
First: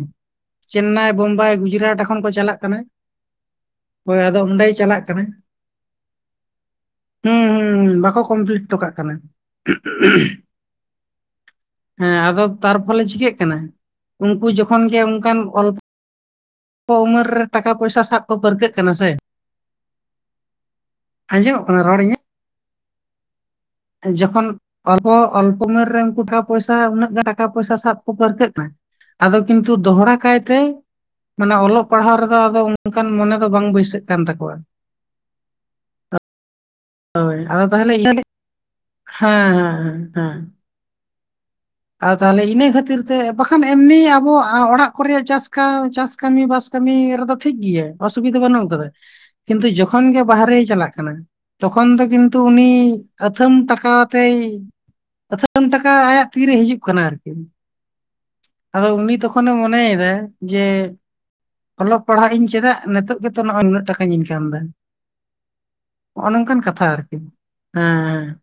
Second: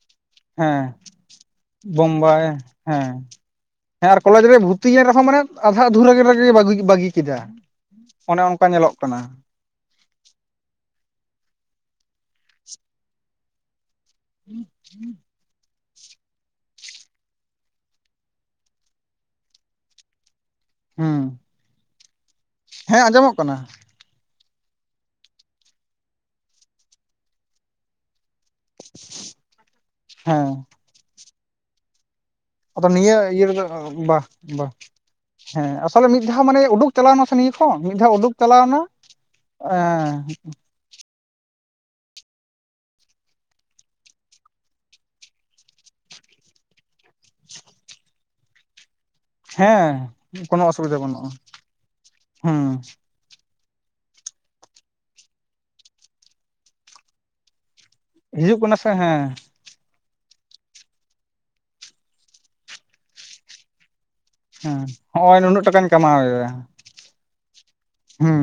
ᱪᱮᱱᱱᱟᱭ, ᱵᱳᱢᱵᱟᱭ, ᱜᱩᱡᱽᱨᱟᱴ᱾ ᱮᱠᱷᱚᱱ ᱠᱚ ᱵᱟᱭ ᱪᱟᱞᱟᱜ ᱠᱟᱱᱟ ᱦᱮᱸ᱾ ᱦᱮᱸ ᱦᱳᱭ ᱟᱨ ᱟᱫᱚ ᱠᱚᱞᱮᱡᱽ ᱨᱮ ᱚᱸᱰᱮᱭ ᱪᱟᱞᱟᱜ ᱵᱷᱚᱛᱛᱤᱭᱮᱱ ᱠᱟᱱᱟ ᱨᱮᱦᱚᱸ ᱢᱟᱱᱮ ᱟᱫᱷᱟ ᱟᱫᱷᱩᱨᱟᱹ ᱨᱮᱜᱮ ᱵᱟ, ᱹᱜᱤ ᱵᱟᱹᱜᱤ ᱠᱮᱫᱟ᱾ ᱦᱩᱸ ᱦᱩᱸ ᱵᱟᱠᱚ ᱚᱱᱮ ᱠᱚᱢᱯᱞᱤᱴ ᱚᱱᱠᱟ ᱦᱚᱴᱚ ᱠᱟᱜ ᱧᱮᱞᱚᱜ ᱠᱟᱱᱟ᱾ [inaudible] ᱦᱮᱸ ᱟᱫᱚ ᱛᱟᱨᱯᱷᱚᱞᱮ ᱪᱤᱠᱟᱹᱜ ᱠᱟᱱᱟ? ᱩᱱᱠᱩ ᱡᱚᱠᱷᱚᱱ ᱜᱮ ᱚᱱᱠᱟᱱ ᱚᱞ ᱠᱚ ᱩᱢᱮᱨ ᱨᱮ ᱴᱟᱠᱟ ᱯᱚᱭᱥᱟ ᱥᱟᱵ ᱠᱚ ᱯᱟᱹᱨᱠᱟᱹᱜ ᱠᱟᱱᱟ ᱥᱮ᱾ ᱦᱩᱸ ᱟᱸᱡᱚᱢᱚᱜ ᱠᱟᱱᱟ ᱨᱚᱲ ᱤᱧᱟᱹᱜ? ᱦᱮᱸ ᱟᱸᱡᱚᱢᱚᱜ ᱠᱟᱱᱟ᱾ ᱡᱚᱠᱷᱚᱱ ᱚᱞᱯᱚ ᱚᱞᱯᱚ ᱩᱢᱮᱨ ᱨᱮ ᱩᱱᱠᱩ ᱴᱟᱠᱟ ᱯᱚᱭᱥᱟ ᱩᱱᱟᱹᱜ ᱜᱟᱱ ᱴᱟᱠᱟ ᱯᱚᱭᱥᱟ ᱥᱟᱵ ᱠᱚ ᱯᱟᱹᱨᱠᱟᱹᱜ ᱟᱭ᱾ ᱟᱫᱚ ᱠᱤᱱᱛᱩ ᱫᱚᱦᱲᱟ ᱠᱟᱭᱛᱮ ᱦᱮᱸ ᱢᱟᱱᱮ ᱚᱞᱚᱜ ᱯᱟᱲᱦᱟᱣ ᱨᱮᱫᱚ ᱟᱫᱚ ᱚᱱᱠᱟᱱ ᱱᱤᱭᱟᱹ ᱢᱚᱱᱮ ᱤᱭᱟᱹ ᱫᱚ ᱨᱮᱫᱚ ᱵᱟᱝ ᱵᱟᱹᱭᱥᱟᱹᱜ ᱵᱟ ᱠᱟᱱ ᱛᱟᱠᱚᱣᱟ᱾ ᱵᱟ ᱦᱮᱸ ᱟᱥᱚᱞᱮ ᱢᱤᱫ ᱫᱷᱟᱣ ᱢᱟᱱᱮ ᱩᱰᱩᱠ ᱪᱟᱞᱟᱣᱱᱟ ᱦᱳᱭ ᱱᱤᱛ ᱟᱫᱚ ᱦᱚᱸ ᱛᱟᱦᱚᱞᱮ ᱢᱤᱫ ᱤᱧ ᱫᱷᱟᱣ ᱦᱮᱸ ᱩᱰᱩᱠ ᱪᱟᱞᱟᱣᱱᱟ ᱦᱮᱸ ᱦᱮᱸ ᱦᱮᱸ ᱦᱮᱸᱻᱦᱮᱸ ᱟᱨ ᱛᱟᱦᱚᱞᱮ ᱤᱱᱟᱹ ᱠᱷᱟᱹᱛᱤᱨ ᱛᱮ ᱵᱟᱠᱷᱟᱱ ᱮᱢᱱᱤ ᱟᱵᱚ ᱚᱲᱟᱜ ᱠᱚᱨᱮ ᱪᱟᱥ ᱪᱟᱥ ᱠᱟᱹᱢᱤ ᱵᱟᱥ ᱠᱟᱹᱢᱤ ᱨᱮᱫᱚ ᱴᱷᱤᱠ ᱜᱮᱭᱟ ᱚᱥᱩᱵᱤᱫᱷᱟ ᱵᱟᱹᱱᱩᱜ ᱟᱠᱟᱫᱟ ᱠᱤᱱᱛᱩ ᱦᱮᱸ ᱡᱚᱠᱷᱚᱱ ᱜᱮ ᱵᱟᱦᱨᱮᱭ ᱠᱳᱱᱳ ᱪᱟᱞᱟᱜ ᱚᱥᱩᱵᱤᱫᱷᱟ ᱠᱟᱱᱟ ᱵᱟᱹᱱᱩᱜᱼᱟ ᱛᱚᱠᱷᱚᱱ ᱫᱚ ᱠᱤᱱᱛᱩ ᱩᱱᱤ ᱦᱮᱸ ᱟᱹᱛᱷᱟᱢ ᱴᱟᱠᱟ ᱟᱛᱮᱭ ᱟᱹᱛᱷᱟᱢ ᱴᱟᱠᱟ ᱟᱭᱟᱜ ᱛᱤᱨᱮᱭ ᱦᱤᱡᱩᱜ ᱠᱟᱱᱟ ᱟᱨ ᱠᱤ᱾ ᱦᱤᱡᱩᱜ ᱠᱟᱱᱟ ᱟᱫᱚ ᱥᱮ ᱩᱱᱤ ᱦᱮᱸ ᱛᱚᱠᱷᱚᱱᱮ ᱢᱚᱱᱮᱭᱮᱫᱟᱭ ᱡᱮ ᱚᱞᱚᱜ ᱯᱟᱲᱦᱟᱜ ᱤᱧ ᱪᱮᱫᱟᱜ ᱱᱤᱛᱚᱜ ᱜᱮᱛᱚ ᱱᱚᱜᱼᱚᱭ ᱱᱩᱱᱟᱹᱜ ᱴᱟᱠᱟᱧ ᱦᱮᱸ ᱦᱚᱜᱼᱚᱭ ᱱᱩᱱᱟᱹᱜ ᱴᱟᱠᱟᱧ ᱠᱟᱢᱟᱣ [unintelligible] ᱮᱫᱟ ᱱᱚᱝᱠᱟᱱ ᱠᱟᱛᱷᱟ ᱟᱨᱠᱤ ᱦᱮᱸᱮᱸ ᱦᱮᱸ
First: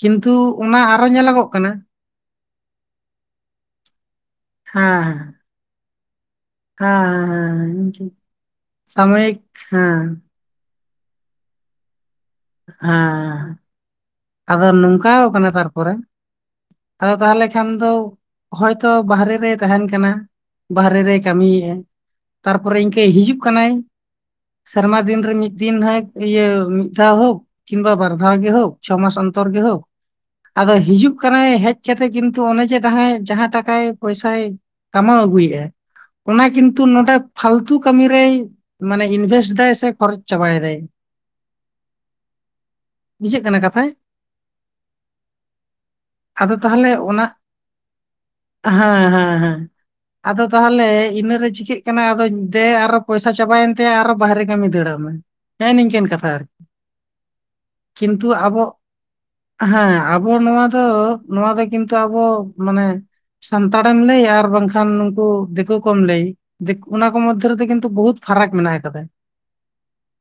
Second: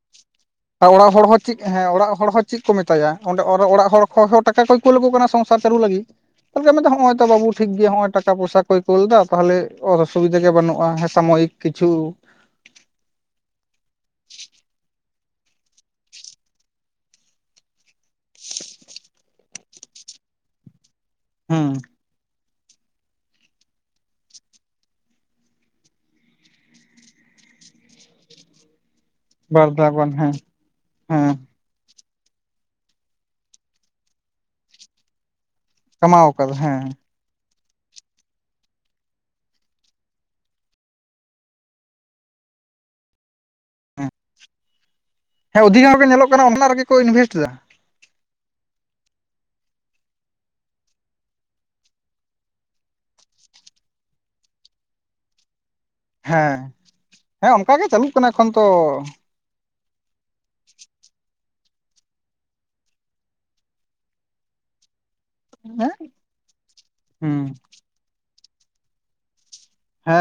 ᱠᱤᱱᱛᱩ ᱚᱱᱟ ᱟᱨᱚ ᱚᱲᱟᱜ ᱦᱚᱲ ᱦᱚᱸ ᱧᱮᱞᱚᱜᱚᱜ ᱪᱮᱫ ᱠᱟᱱᱟ ᱦᱮᱸ ᱚᱲᱟᱜ ᱦᱚᱲ ᱦᱚᱸ ᱪᱮᱫ ᱠᱚ ᱢᱮᱛᱟᱭᱟ ᱚᱸᱰᱮ ᱚᱲᱟᱜ ᱦᱚᱲ ᱠᱚᱦᱚᱸ ᱴᱟᱠᱟ ᱠᱚᱭ ᱠᱩᱞ ᱠᱩ ᱠᱟᱱᱟ ᱦᱮᱸ ᱥᱚᱝᱥᱟᱨ ᱪᱟᱹᱞᱩ ᱞᱟᱹᱜᱤᱫ᱾ ᱛᱟᱦᱚᱞᱮ ᱦᱮᱸ ᱦᱮᱸ ᱢᱮᱫᱟ ᱦᱚᱸᱜᱼᱚᱭ ᱛᱚ ᱵᱟᱵᱩ ᱦᱮᱸ ᱦᱮᱸ, ᱴᱷᱤᱠ ᱜᱮᱭᱟ ᱤᱧ ᱱᱚᱭ ᱴᱟᱠᱟ ᱯᱚᱭᱥᱟ ᱠᱩᱠ ᱮᱫᱟ ᱥᱟᱢᱚᱭᱤᱠ ᱛᱟᱦᱚᱞᱮ ᱦᱮᱸ ᱚᱥᱩᱵᱤᱫᱷᱟ ᱛᱮᱜᱮ ᱵᱟᱹᱱᱩᱜᱼᱟ ᱦᱮᱸ ᱥᱟᱢᱚᱭᱤᱠ ᱠᱤᱪᱷᱩ ᱦᱮᱸ ᱟᱫᱚ ᱱᱚᱝᱠᱟ ᱠᱟᱱᱟ ᱛᱟᱨᱯᱚᱨᱮ᱾ ᱟᱫᱚ ᱛᱟᱦᱚᱞᱮ ᱠᱷᱟᱱ ᱫᱚ ᱦᱚᱭᱛᱚ ᱵᱟᱦᱨᱮ ᱨᱮ ᱛᱟᱦᱮᱱ ᱠᱟᱱᱟ ᱵᱟᱦᱨᱮ ᱦᱮᱸ ᱠᱟᱹᱢᱤᱭᱮᱜᱼᱟ ᱛᱟᱨᱯᱚᱨᱮ ᱤᱱᱠᱟᱹ ᱦᱤᱡᱩᱜ ᱠᱟᱱᱟᱭ ᱥᱮᱨᱢᱟ ᱫᱤᱱ ᱨᱮ ᱢᱤᱫ ᱫᱤᱱ ᱦᱮᱠ ᱤᱭᱟᱹ ᱢᱤᱫ ᱫᱷᱟᱣ ᱦᱚ ᱠᱤᱢᱵᱟ ᱵᱟᱨ ᱫᱷᱟᱣ ᱜᱮ ᱦᱚᱠ᱾ ᱪᱷᱚ ᱢᱟᱥ ᱚᱱᱛᱚᱨ ᱜᱮ ᱵᱟᱨ ᱦᱚᱠ ᱫᱷᱟᱣ ᱜᱟᱱ ᱦᱮᱸ ᱟᱫᱚ ᱦᱤᱡᱩᱜ ᱦᱮᱸ ᱠᱟᱱᱟᱭ ᱦᱮᱡ [unintelligible] ᱠᱤᱱᱛᱩ ᱚᱱᱮ ᱡᱮ ᱡᱟᱦᱟᱸ ᱡᱟᱦᱟᱸ ᱴᱟᱠᱟᱭ ᱯᱚᱭᱥᱟᱭ ᱠᱟᱢᱟᱣ ᱟᱹᱜᱩᱭᱮᱜᱼᱟ ᱠᱟᱢᱟᱣ ᱚᱱᱟ ᱠᱟᱫᱟ ᱠᱤᱱᱛᱩ ᱦᱮᱸ ᱱᱚᱰᱮ ᱯᱷᱟᱞᱛᱩ ᱠᱟᱹᱢᱤ ᱨᱮᱭ ᱢᱟᱱᱮ ᱤᱱᱵᱷᱮᱥᱴ ᱫᱟᱭ ᱥᱮ ᱠᱷᱚᱨᱚᱪ ᱪᱟᱵᱟᱭ ᱫᱟᱭ ᱵᱩᱡᱷᱟᱹᱜ ᱠᱟᱱᱟ ᱠᱟᱛᱷᱟᱭ᱾ ᱦᱮᱸ ᱚᱱᱟ [inaudible] ᱦᱮᱸ ᱦᱮᱸ ᱦᱮᱸ ᱟᱫᱚ ᱛᱟᱦᱚᱞᱮ ᱤᱱᱟᱹᱨᱮ ᱪᱤᱠᱟᱹᱜ ᱠᱟᱱᱟ ᱟᱫᱚ ᱫᱮ ᱟᱨᱚ ᱯᱚᱭᱥᱟ ᱪᱟᱵᱟᱭᱮᱱ ᱛᱟᱭᱟ ᱟᱨᱚ ᱵᱟᱦᱨᱮ ᱠᱟᱹᱢᱤ ᱫᱟᱹᱲ ᱟᱜ ᱢᱮ ᱾ [unintelligible] ᱦᱮᱸ ᱦᱮᱸ ᱚᱱᱠᱟ ᱜᱮ ᱪᱟᱹᱞᱩᱜ ᱠᱤᱱᱛᱩ ᱠᱟᱱᱟ ᱮᱠᱷᱚᱱ ᱟᱵᱚ ᱛᱚ᱾ ᱦᱮᱸ ᱟᱵᱚ ᱱᱚᱣᱟ ᱫᱚ᱾ ᱱᱚᱣᱟ ᱫᱚ ᱠᱤᱱᱛᱩ ᱟᱵᱚ ᱢᱟᱱᱮ ᱥᱟᱱᱛᱟᱲᱮᱢ ᱞᱟᱹᱭᱟ ᱟᱨ ᱵᱟᱝᱠᱷᱟᱱ ᱫᱤᱠ ᱫᱤᱠᱩ ᱦᱮᱸ ᱠᱚᱢ ᱞᱟᱹᱭᱤᱠ ᱚᱱᱟ ᱠᱚ ᱦᱩᱸ ᱢᱚᱫᱽᱫᱷᱮ ᱨᱮᱫᱚ ᱠᱤᱱᱛᱩ ᱵᱚᱦᱩᱛ ᱯᱷᱟᱨᱟᱠ ᱢᱮᱱᱟᱜ ᱟᱠᱟᱫᱟ᱾ ᱦᱮᱸ